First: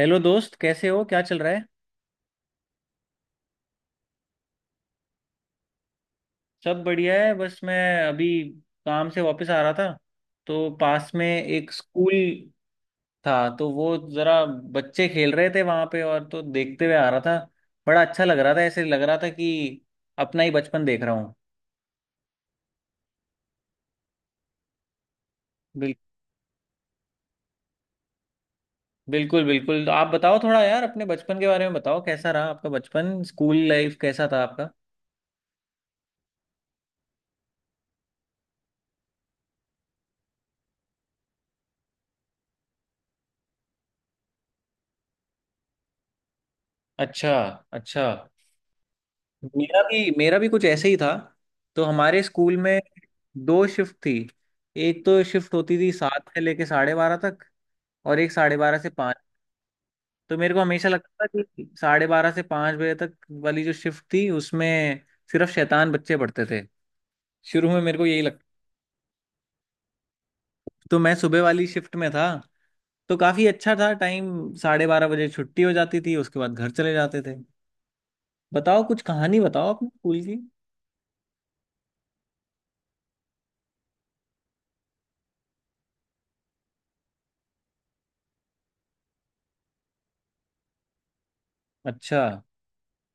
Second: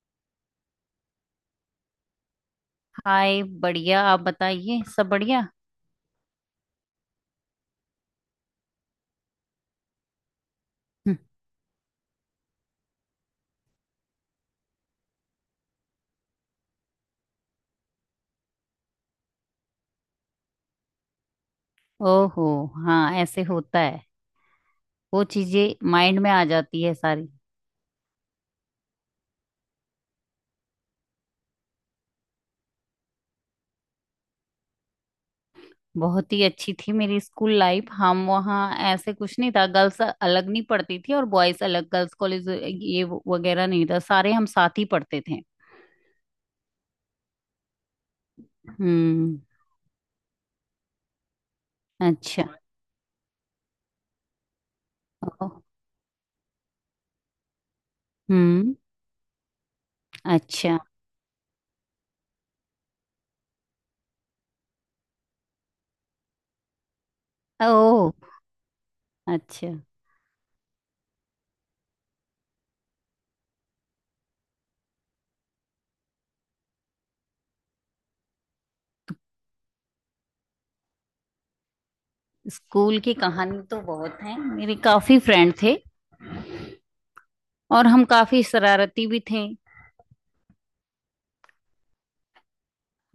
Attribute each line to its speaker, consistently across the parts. Speaker 1: Hello दोस्त, कैसे हो? क्या चल रहा है?
Speaker 2: हाय, बढ़िया। आप बताइए, सब बढ़िया।
Speaker 1: सब बढ़िया है। बस मैं अभी काम से वापस आ रहा था, तो पास
Speaker 2: हम्म।
Speaker 1: में एक स्कूल था, तो वो ज़रा बच्चे खेल रहे थे वहाँ पे, और तो देखते हुए आ रहा था। बड़ा अच्छा लग रहा था, ऐसे लग रहा था कि अपना ही बचपन देख रहा हूँ।
Speaker 2: ओहो। हाँ, ऐसे होता है। वो चीजें
Speaker 1: बिल,
Speaker 2: माइंड में आ जाती है सारी।
Speaker 1: बिल्कुल बिल्कुल। तो आप बताओ थोड़ा यार, अपने बचपन के बारे में बताओ। कैसा रहा आपका बचपन? स्कूल लाइफ कैसा था आपका?
Speaker 2: बहुत ही अच्छी थी मेरी स्कूल लाइफ। हम वहाँ ऐसे कुछ नहीं था, गर्ल्स अलग नहीं पढ़ती थी और बॉयज अलग, गर्ल्स कॉलेज वगैरह नहीं था, सारे हम साथ ही पढ़ते थे।
Speaker 1: अच्छा। अच्छा।
Speaker 2: हम्म।
Speaker 1: मेरा भी कुछ ऐसे ही था। तो हमारे
Speaker 2: अच्छा।
Speaker 1: स्कूल में 2 शिफ्ट थी। एक तो
Speaker 2: ओ।
Speaker 1: शिफ्ट होती थी 7 से लेके 12:30 तक, और एक साढ़े
Speaker 2: हम्म।
Speaker 1: बारह से पाँच तो मेरे को
Speaker 2: अच्छा।
Speaker 1: हमेशा लगता था कि 12:30 से 5 बजे तक वाली जो शिफ्ट थी उसमें सिर्फ शैतान बच्चे पढ़ते थे, शुरू में मेरे को
Speaker 2: ओ।
Speaker 1: यही लगता।
Speaker 2: अच्छा।
Speaker 1: तो मैं सुबह वाली शिफ्ट में था, तो काफी अच्छा था टाइम। 12:30 बजे छुट्टी हो जाती थी, उसके बाद घर चले जाते थे। बताओ कुछ कहानी बताओ अपने स्कूल की।
Speaker 2: स्कूल की कहानी तो बहुत है, मेरे काफी फ्रेंड थे और हम काफी शरारती भी थे।
Speaker 1: अच्छा,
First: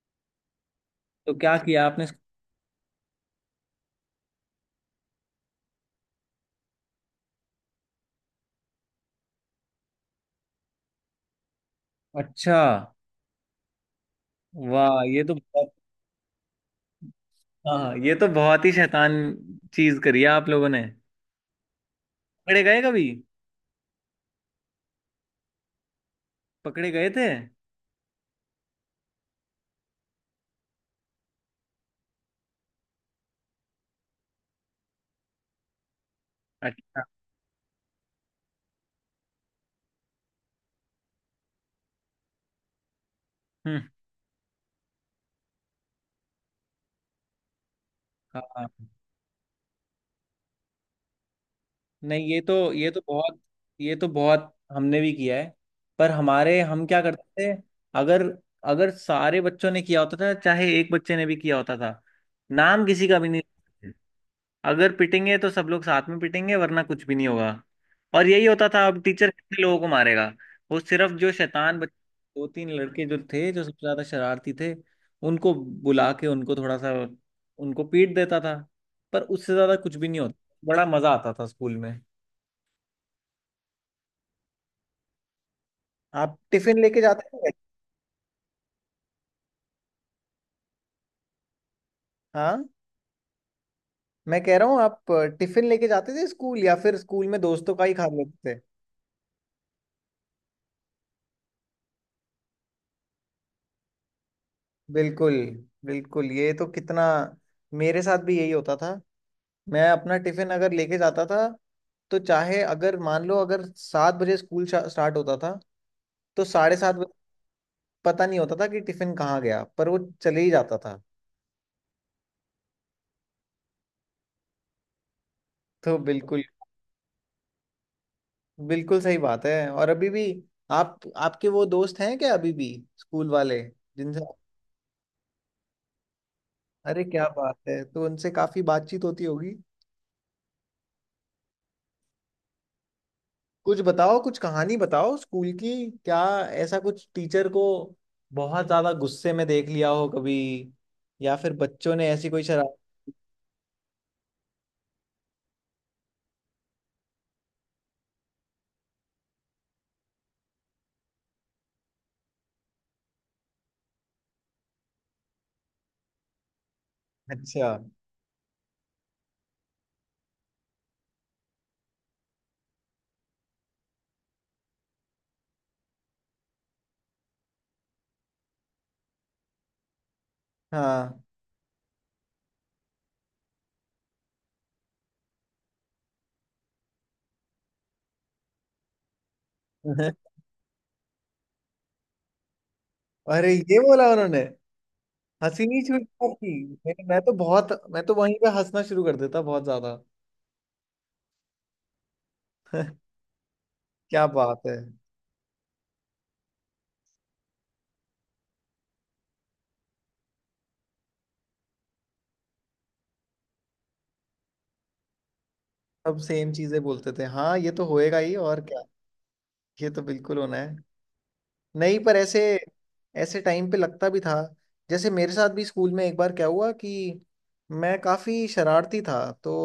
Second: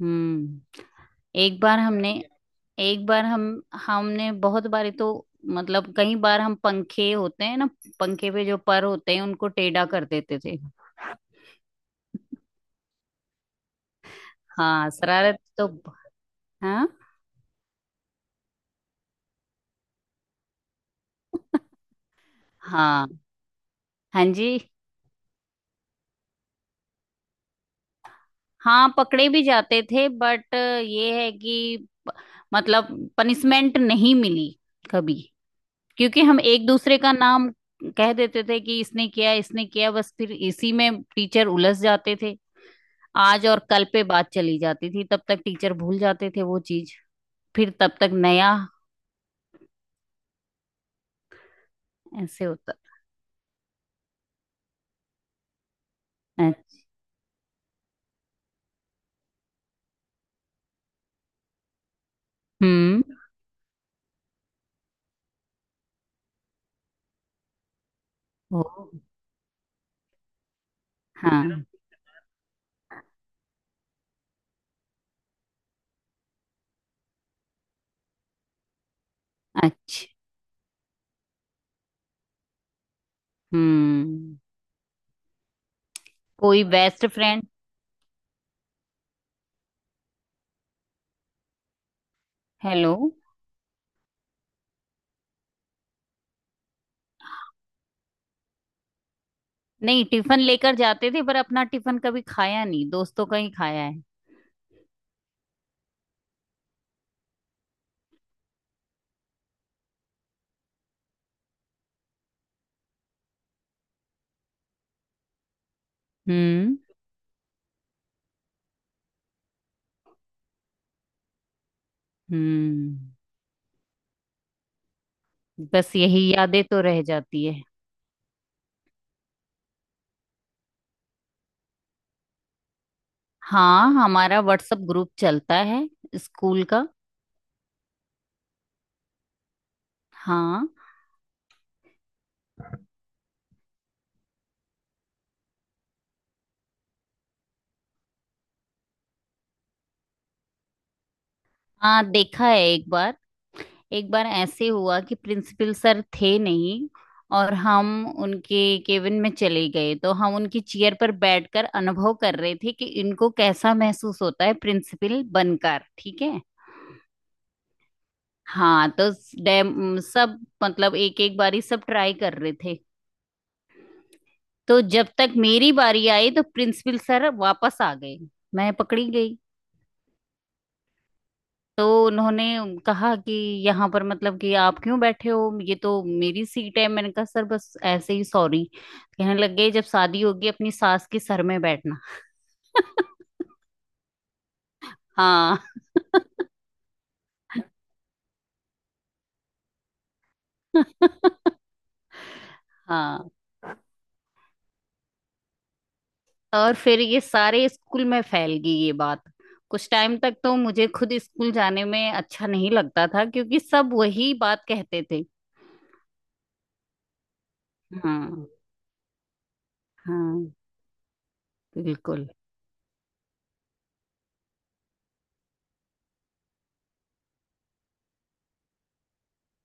Speaker 2: हम्म।
Speaker 1: तो क्या
Speaker 2: एक बार
Speaker 1: किया आपने?
Speaker 2: हमने एक बार हम हमने बहुत बारी तो मतलब कई बार, हम पंखे होते हैं ना, पंखे पे जो पर होते हैं उनको टेढ़ा कर देते थे।
Speaker 1: अच्छा,
Speaker 2: हाँ,
Speaker 1: वाह, ये तो
Speaker 2: शरारत तो।
Speaker 1: बहुत।
Speaker 2: हाँ।
Speaker 1: हाँ, ये तो बहुत ही शैतान चीज करी है आप लोगों ने। पकड़े गए कभी?
Speaker 2: हाँ। हाँ जी।
Speaker 1: पकड़े गए थे?
Speaker 2: हाँ, पकड़े भी जाते थे बट ये है कि, मतलब, पनिशमेंट नहीं मिली कभी, क्योंकि हम एक दूसरे
Speaker 1: अच्छा।
Speaker 2: का नाम कह देते थे कि इसने किया, इसने किया। बस फिर इसी में टीचर उलझ जाते थे। आज और
Speaker 1: हम्म।
Speaker 2: कल पे बात चली जाती थी, तब तक टीचर भूल जाते थे वो चीज। फिर तब तक नया।
Speaker 1: हाँ। नहीं, ये
Speaker 2: ऐसे होता।
Speaker 1: तो बहुत ये तो बहुत हमने भी किया है। पर हमारे,
Speaker 2: अच्छा।
Speaker 1: हम क्या करते थे, अगर अगर सारे बच्चों ने किया होता था, चाहे एक बच्चे ने भी किया होता था, नाम
Speaker 2: हम्म।
Speaker 1: किसी का भी नहीं। अगर पिटेंगे तो सब लोग साथ में पिटेंगे, वरना कुछ भी नहीं होगा। और यही
Speaker 2: ओ।
Speaker 1: होता था, अब टीचर कितने लोगों को मारेगा। वो सिर्फ जो
Speaker 2: हाँ।
Speaker 1: शैतान दो तीन लड़के जो थे, जो सबसे ज्यादा शरारती थे, उनको बुला के, उनको थोड़ा सा, उनको पीट देता था। पर उससे ज्यादा कुछ
Speaker 2: अच्छा।
Speaker 1: भी नहीं होता। बड़ा मजा आता था स्कूल में।
Speaker 2: हम्म।
Speaker 1: आप
Speaker 2: कोई
Speaker 1: टिफिन लेके
Speaker 2: बेस्ट
Speaker 1: जाते
Speaker 2: फ्रेंड?
Speaker 1: थे? हाँ,
Speaker 2: हेलो।
Speaker 1: मैं कह रहा हूँ, आप टिफिन लेके जाते थे स्कूल, या फिर स्कूल में दोस्तों का ही खा लेते थे?
Speaker 2: नहीं, टिफिन लेकर जाते थे पर अपना टिफिन कभी खाया नहीं, दोस्तों का ही खाया है।
Speaker 1: बिल्कुल बिल्कुल, ये तो कितना। मेरे साथ भी यही होता था। मैं अपना टिफिन अगर लेके जाता था, तो चाहे अगर मान लो, अगर 7 बजे स्कूल स्टार्ट होता था तो
Speaker 2: हम्म।
Speaker 1: 7:30 बजे पता नहीं होता था कि टिफिन कहाँ गया, पर वो चले ही जाता था।
Speaker 2: हम्म। बस
Speaker 1: तो
Speaker 2: यही
Speaker 1: बिल्कुल,
Speaker 2: यादें तो रह जाती है।
Speaker 1: बिल्कुल सही बात है। और अभी भी, आप, आपके वो दोस्त हैं क्या अभी भी, स्कूल वाले
Speaker 2: हाँ,
Speaker 1: जिनसे?
Speaker 2: हमारा व्हाट्सएप ग्रुप चलता है स्कूल का।
Speaker 1: अरे क्या बात है! तो उनसे काफी बातचीत होती होगी।
Speaker 2: हाँ।
Speaker 1: कुछ बताओ, कुछ कहानी बताओ स्कूल की। क्या ऐसा कुछ टीचर को बहुत ज्यादा गुस्से में देख लिया हो कभी, या फिर बच्चों
Speaker 2: हाँ,
Speaker 1: ने ऐसी कोई
Speaker 2: देखा है
Speaker 1: शराब।
Speaker 2: एक बार। एक बार ऐसे हुआ कि प्रिंसिपल सर थे नहीं और हम उनके केबिन में चले गए। तो हम उनकी चेयर पर बैठकर अनुभव कर रहे थे कि इनको कैसा महसूस होता है प्रिंसिपल बनकर, ठीक है।
Speaker 1: अच्छा।
Speaker 2: हाँ, तो डैम सब, मतलब, एक एक बारी सब ट्राई कर रहे थे। तो जब तक मेरी बारी आई, तो प्रिंसिपल सर वापस आ गए, मैं पकड़ी गई।
Speaker 1: हाँ।
Speaker 2: तो उन्होंने कहा कि यहाँ पर, मतलब कि आप क्यों बैठे हो, ये तो मेरी सीट है। मैंने कहा सर बस ऐसे ही, सॉरी कहने लग गए, जब शादी होगी अपनी सास के सर में बैठना।
Speaker 1: अरे ये बोला उन्होंने?
Speaker 2: हाँ।
Speaker 1: हंसी नहीं छूटती आपकी? मैं तो वहीं पे हंसना शुरू कर देता बहुत ज्यादा।
Speaker 2: हाँ,
Speaker 1: क्या बात है।
Speaker 2: और फिर ये सारे स्कूल में फैल गई ये बात। कुछ टाइम तक तो मुझे खुद स्कूल जाने में अच्छा नहीं लगता था, क्योंकि सब वही बात कहते थे।
Speaker 1: सब सेम चीजें बोलते थे, हाँ, ये तो होएगा ही,
Speaker 2: हाँ।
Speaker 1: और क्या। ये तो बिल्कुल
Speaker 2: हाँ।
Speaker 1: होना है। नहीं, पर
Speaker 2: बिल्कुल।
Speaker 1: ऐसे ऐसे टाइम पे लगता भी था। जैसे मेरे साथ भी स्कूल में एक बार क्या हुआ कि मैं काफ़ी शरारती था, तो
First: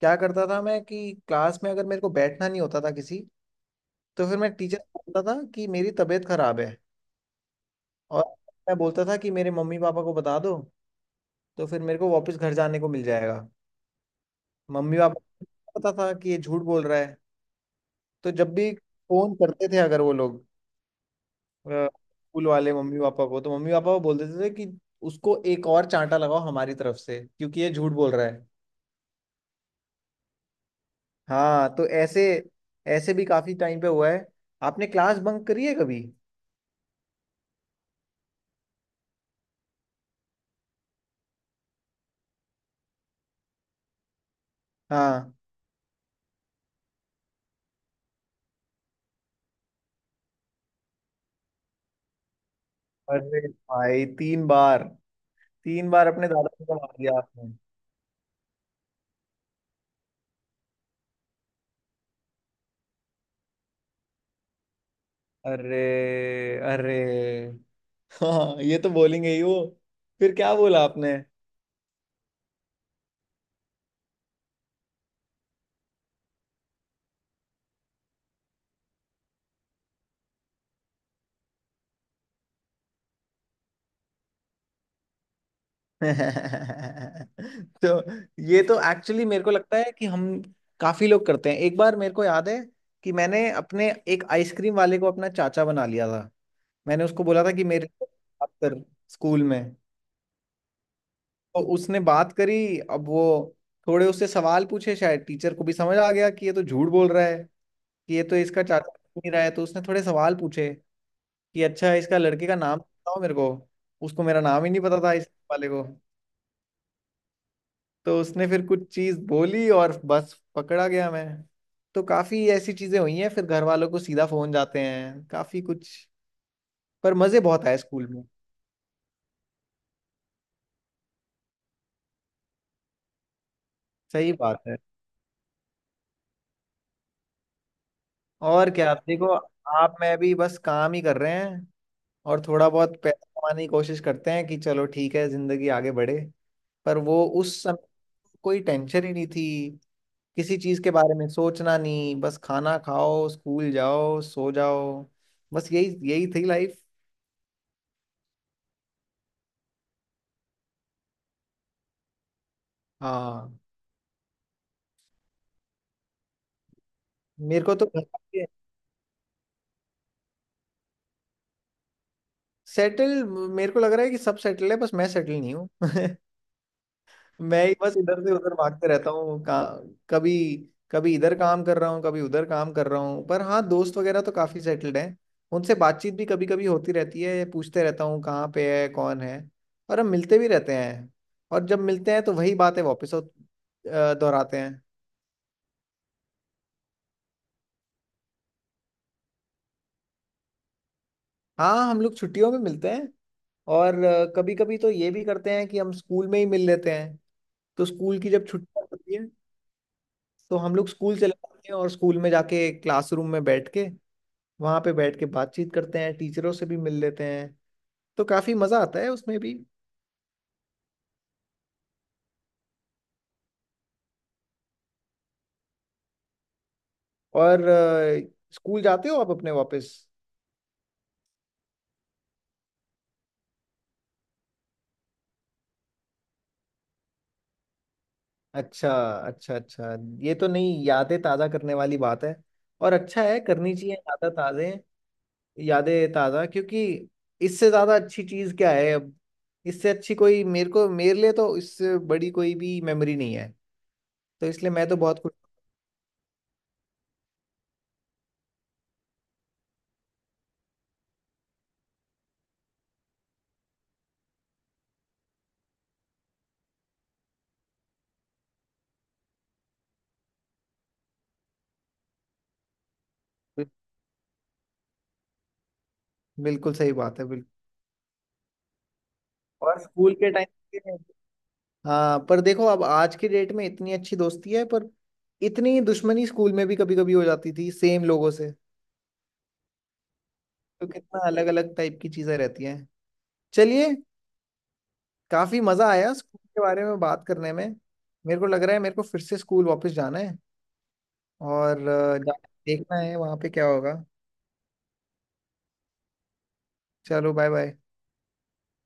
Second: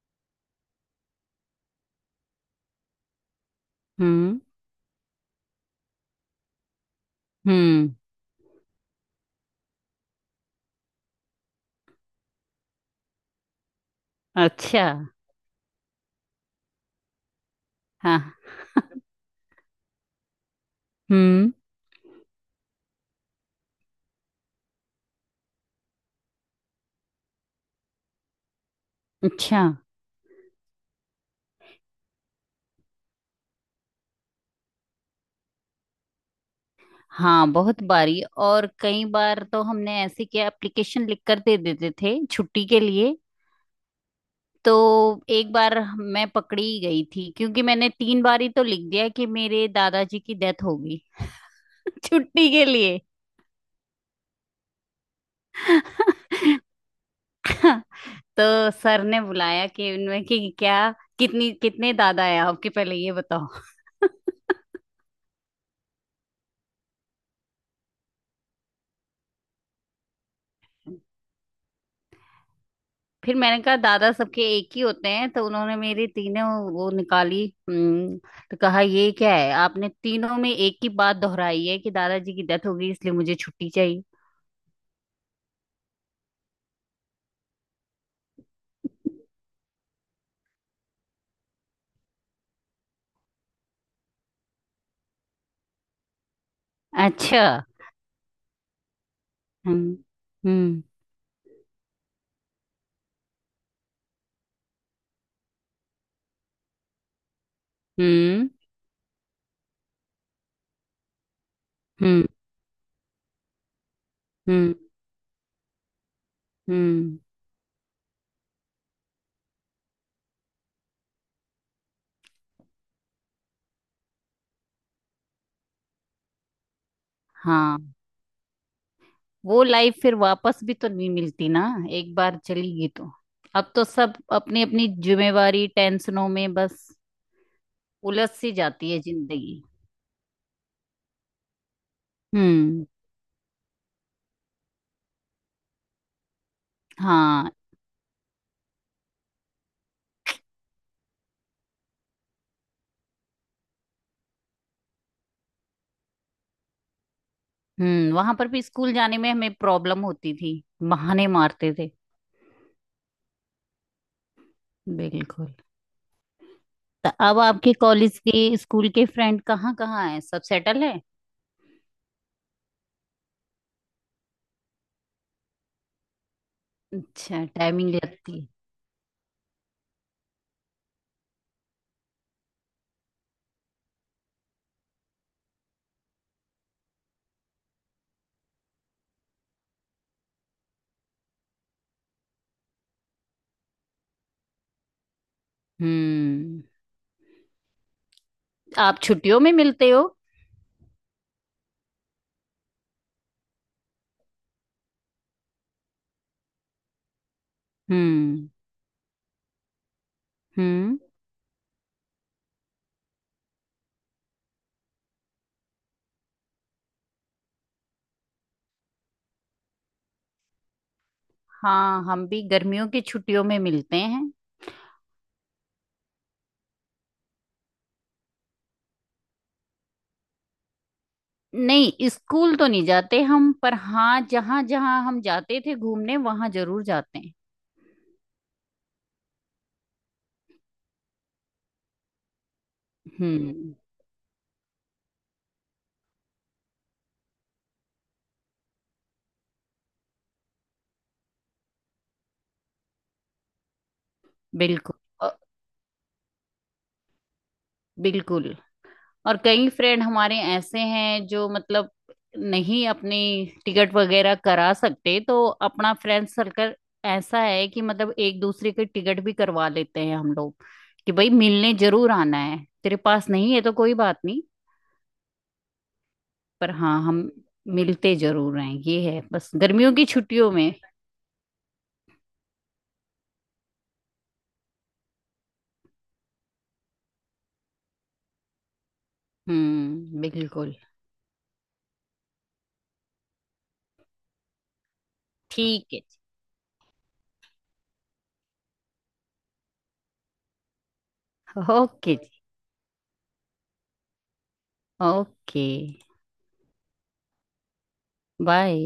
Speaker 1: क्या करता था मैं कि क्लास में अगर मेरे को बैठना नहीं होता था किसी, तो
Speaker 2: हम्म।
Speaker 1: फिर मैं टीचर को बोलता था कि मेरी तबीयत खराब है,
Speaker 2: हम्म।
Speaker 1: और मैं बोलता था कि मेरे मम्मी पापा को बता दो, तो फिर मेरे को वापस घर जाने को मिल जाएगा।
Speaker 2: अच्छा।
Speaker 1: मम्मी पापा को पता था कि ये झूठ बोल रहा है,
Speaker 2: हाँ।
Speaker 1: तो जब भी फोन करते थे अगर वो लोग,
Speaker 2: हम्म।
Speaker 1: स्कूल वाले, मम्मी पापा को, तो मम्मी पापा को बोल देते थे कि उसको एक और चांटा लगाओ हमारी तरफ से, क्योंकि ये झूठ बोल रहा है।
Speaker 2: अच्छा।
Speaker 1: हाँ, तो ऐसे ऐसे भी काफी टाइम पे हुआ है। आपने क्लास बंक करी है कभी?
Speaker 2: हाँ, बहुत बारी। और कई बार तो हमने ऐसे किया, एप्लीकेशन लिख कर दे देते थे छुट्टी के लिए। तो
Speaker 1: हाँ।
Speaker 2: एक बार मैं पकड़ी गई थी, क्योंकि मैंने 3 बार ही तो लिख दिया कि मेरे दादाजी की डेथ हो गई। छुट्टी के लिए।
Speaker 1: अरे भाई, 3 बार? 3 बार अपने दादाजी को मार दिया आपने?
Speaker 2: हाँ, तो सर ने बुलाया कि, उनमें कि क्या, कितनी कितने दादा है आपके, पहले ये बताओ।
Speaker 1: अरे, अरे, हाँ, ये तो बोलेंगे ही वो। फिर क्या बोला आपने?
Speaker 2: फिर मैंने कहा दादा सबके एक ही होते हैं, तो उन्होंने मेरी तीनों वो निकाली। हम्म। तो कहा ये क्या है, आपने तीनों में एक ही बात दोहराई है कि दादाजी की डेथ हो गई, इसलिए मुझे छुट्टी चाहिए।
Speaker 1: तो ये तो एक्चुअली मेरे को लगता है कि हम, काफी लोग करते हैं। एक बार मेरे को याद है कि मैंने अपने एक आइसक्रीम वाले को अपना चाचा बना लिया था। मैंने उसको बोला
Speaker 2: अच्छा।
Speaker 1: था कि मेरे को बात कर स्कूल में।
Speaker 2: हम्म। हम्म।
Speaker 1: तो उसने बात करी, अब वो, थोड़े उससे सवाल पूछे, शायद टीचर को भी समझ आ गया कि ये तो झूठ बोल रहा है, कि ये तो
Speaker 2: हम्म।
Speaker 1: इसका चाचा नहीं रहा है। तो उसने थोड़े सवाल पूछे कि अच्छा, इसका
Speaker 2: हम्म।
Speaker 1: लड़के का नाम बताओ मेरे को। उसको मेरा नाम ही
Speaker 2: हम्म।
Speaker 1: नहीं पता था, इस वाले को।
Speaker 2: हम्म।
Speaker 1: तो उसने फिर कुछ चीज बोली और बस पकड़ा गया मैं। तो काफी ऐसी चीजें हुई हैं, फिर घर वालों को सीधा फोन जाते हैं, काफी कुछ। पर मजे बहुत आए
Speaker 2: हाँ,
Speaker 1: स्कूल में।
Speaker 2: वो लाइफ फिर वापस भी तो नहीं मिलती ना। एक बार चली गई तो अब तो सब
Speaker 1: सही बात
Speaker 2: अपनी
Speaker 1: है,
Speaker 2: अपनी जिम्मेवारी, टेंशनों में बस उलझ सी
Speaker 1: और
Speaker 2: जाती
Speaker 1: क्या।
Speaker 2: है
Speaker 1: आप देखो,
Speaker 2: जिंदगी।
Speaker 1: आप मैं भी बस काम ही कर रहे हैं, और थोड़ा
Speaker 2: हम्म।
Speaker 1: बहुत पैसा कमाने की कोशिश करते हैं कि चलो ठीक है, जिंदगी आगे बढ़े। पर वो
Speaker 2: हाँ।
Speaker 1: उस समय कोई टेंशन ही नहीं थी। किसी चीज के बारे में सोचना नहीं, बस खाना खाओ, स्कूल जाओ, सो जाओ। बस यही यही थी लाइफ।
Speaker 2: हम्म। वहां पर भी स्कूल जाने में हमें प्रॉब्लम होती थी, बहाने मारते थे।
Speaker 1: हाँ।
Speaker 2: बिल्कुल। तो अब
Speaker 1: मेरे
Speaker 2: आपके
Speaker 1: को तो,
Speaker 2: कॉलेज के, स्कूल के फ्रेंड कहाँ कहाँ हैं, सब सेटल है?
Speaker 1: सेटल मेरे को लग रहा है कि सब सेटल है, बस मैं सेटल नहीं हूँ।
Speaker 2: अच्छा,
Speaker 1: मैं ही
Speaker 2: टाइमिंग
Speaker 1: बस इधर से
Speaker 2: लगती है।
Speaker 1: उधर भागते रहता हूँ, कभी, कभी इधर काम कर रहा हूँ, कभी उधर काम कर रहा हूँ। पर हाँ, दोस्त वगैरह तो काफी सेटल्ड हैं। उनसे बातचीत भी कभी कभी होती रहती है, पूछते रहता हूँ कहाँ पे है कौन है। और हम मिलते भी रहते हैं, और जब मिलते हैं तो वही बातें वापस दोहराते हैं।
Speaker 2: हम्म। आप छुट्टियों में मिलते हो?
Speaker 1: हाँ, हम लोग छुट्टियों में मिलते हैं। और कभी कभी तो ये भी करते हैं कि हम स्कूल में ही मिल लेते हैं। तो स्कूल की जब
Speaker 2: हम्म।
Speaker 1: छुट्टियां होती है तो हम लोग
Speaker 2: हम्म।
Speaker 1: स्कूल चले जाते हैं, और स्कूल में जाके क्लासरूम में बैठ के, वहां पे बैठ के बातचीत करते हैं, टीचरों से भी मिल लेते हैं। तो काफी मजा आता है उसमें भी।
Speaker 2: हाँ, हम भी गर्मियों की छुट्टियों में मिलते हैं।
Speaker 1: और स्कूल जाते हो आप अपने वापस?
Speaker 2: नहीं, स्कूल तो नहीं जाते हम, पर हाँ, जहाँ जहाँ हम जाते थे घूमने वहां जरूर जाते हैं।
Speaker 1: अच्छा, अच्छा, अच्छा। ये तो नहीं, यादें ताज़ा करने वाली बात है, और अच्छा है,
Speaker 2: हम्म।
Speaker 1: करनी चाहिए यादा ताज़े, यादें ताज़ा, क्योंकि इससे ज़्यादा अच्छी चीज़ क्या है अब? इससे अच्छी कोई, मेरे को, मेरे लिए तो इससे बड़ी कोई भी मेमोरी नहीं है, तो इसलिए मैं तो
Speaker 2: बिल्कुल।
Speaker 1: बहुत
Speaker 2: अ,
Speaker 1: खुश।
Speaker 2: बिल्कुल। और कई फ्रेंड हमारे ऐसे हैं जो, मतलब, नहीं अपनी टिकट वगैरह करा सकते, तो अपना फ्रेंड सर्कल ऐसा है कि, मतलब, एक दूसरे के टिकट भी करवा लेते हैं हम लोग, कि भाई मिलने जरूर आना है, तेरे पास नहीं है तो कोई बात नहीं। पर
Speaker 1: बिल्कुल सही
Speaker 2: हाँ,
Speaker 1: बात है,
Speaker 2: हम
Speaker 1: बिल्कुल।
Speaker 2: मिलते जरूर हैं, ये है, बस
Speaker 1: और
Speaker 2: गर्मियों की
Speaker 1: स्कूल के
Speaker 2: छुट्टियों में।
Speaker 1: टाइम, हाँ, पर देखो अब आज की डेट में इतनी अच्छी दोस्ती है, पर इतनी दुश्मनी स्कूल में भी कभी कभी हो जाती थी सेम लोगों से।
Speaker 2: हम्म। बिल्कुल।
Speaker 1: तो कितना अलग अलग टाइप की चीजें रहती हैं। चलिए, काफी मजा
Speaker 2: ठीक
Speaker 1: आया स्कूल के बारे में बात करने में। मेरे को लग रहा है मेरे को फिर से स्कूल वापस जाना है,
Speaker 2: है।
Speaker 1: और
Speaker 2: ओके जी।
Speaker 1: जाके देखना है वहां पे क्या होगा।
Speaker 2: ओके।
Speaker 1: चलो, बाय बाय।
Speaker 2: बाय।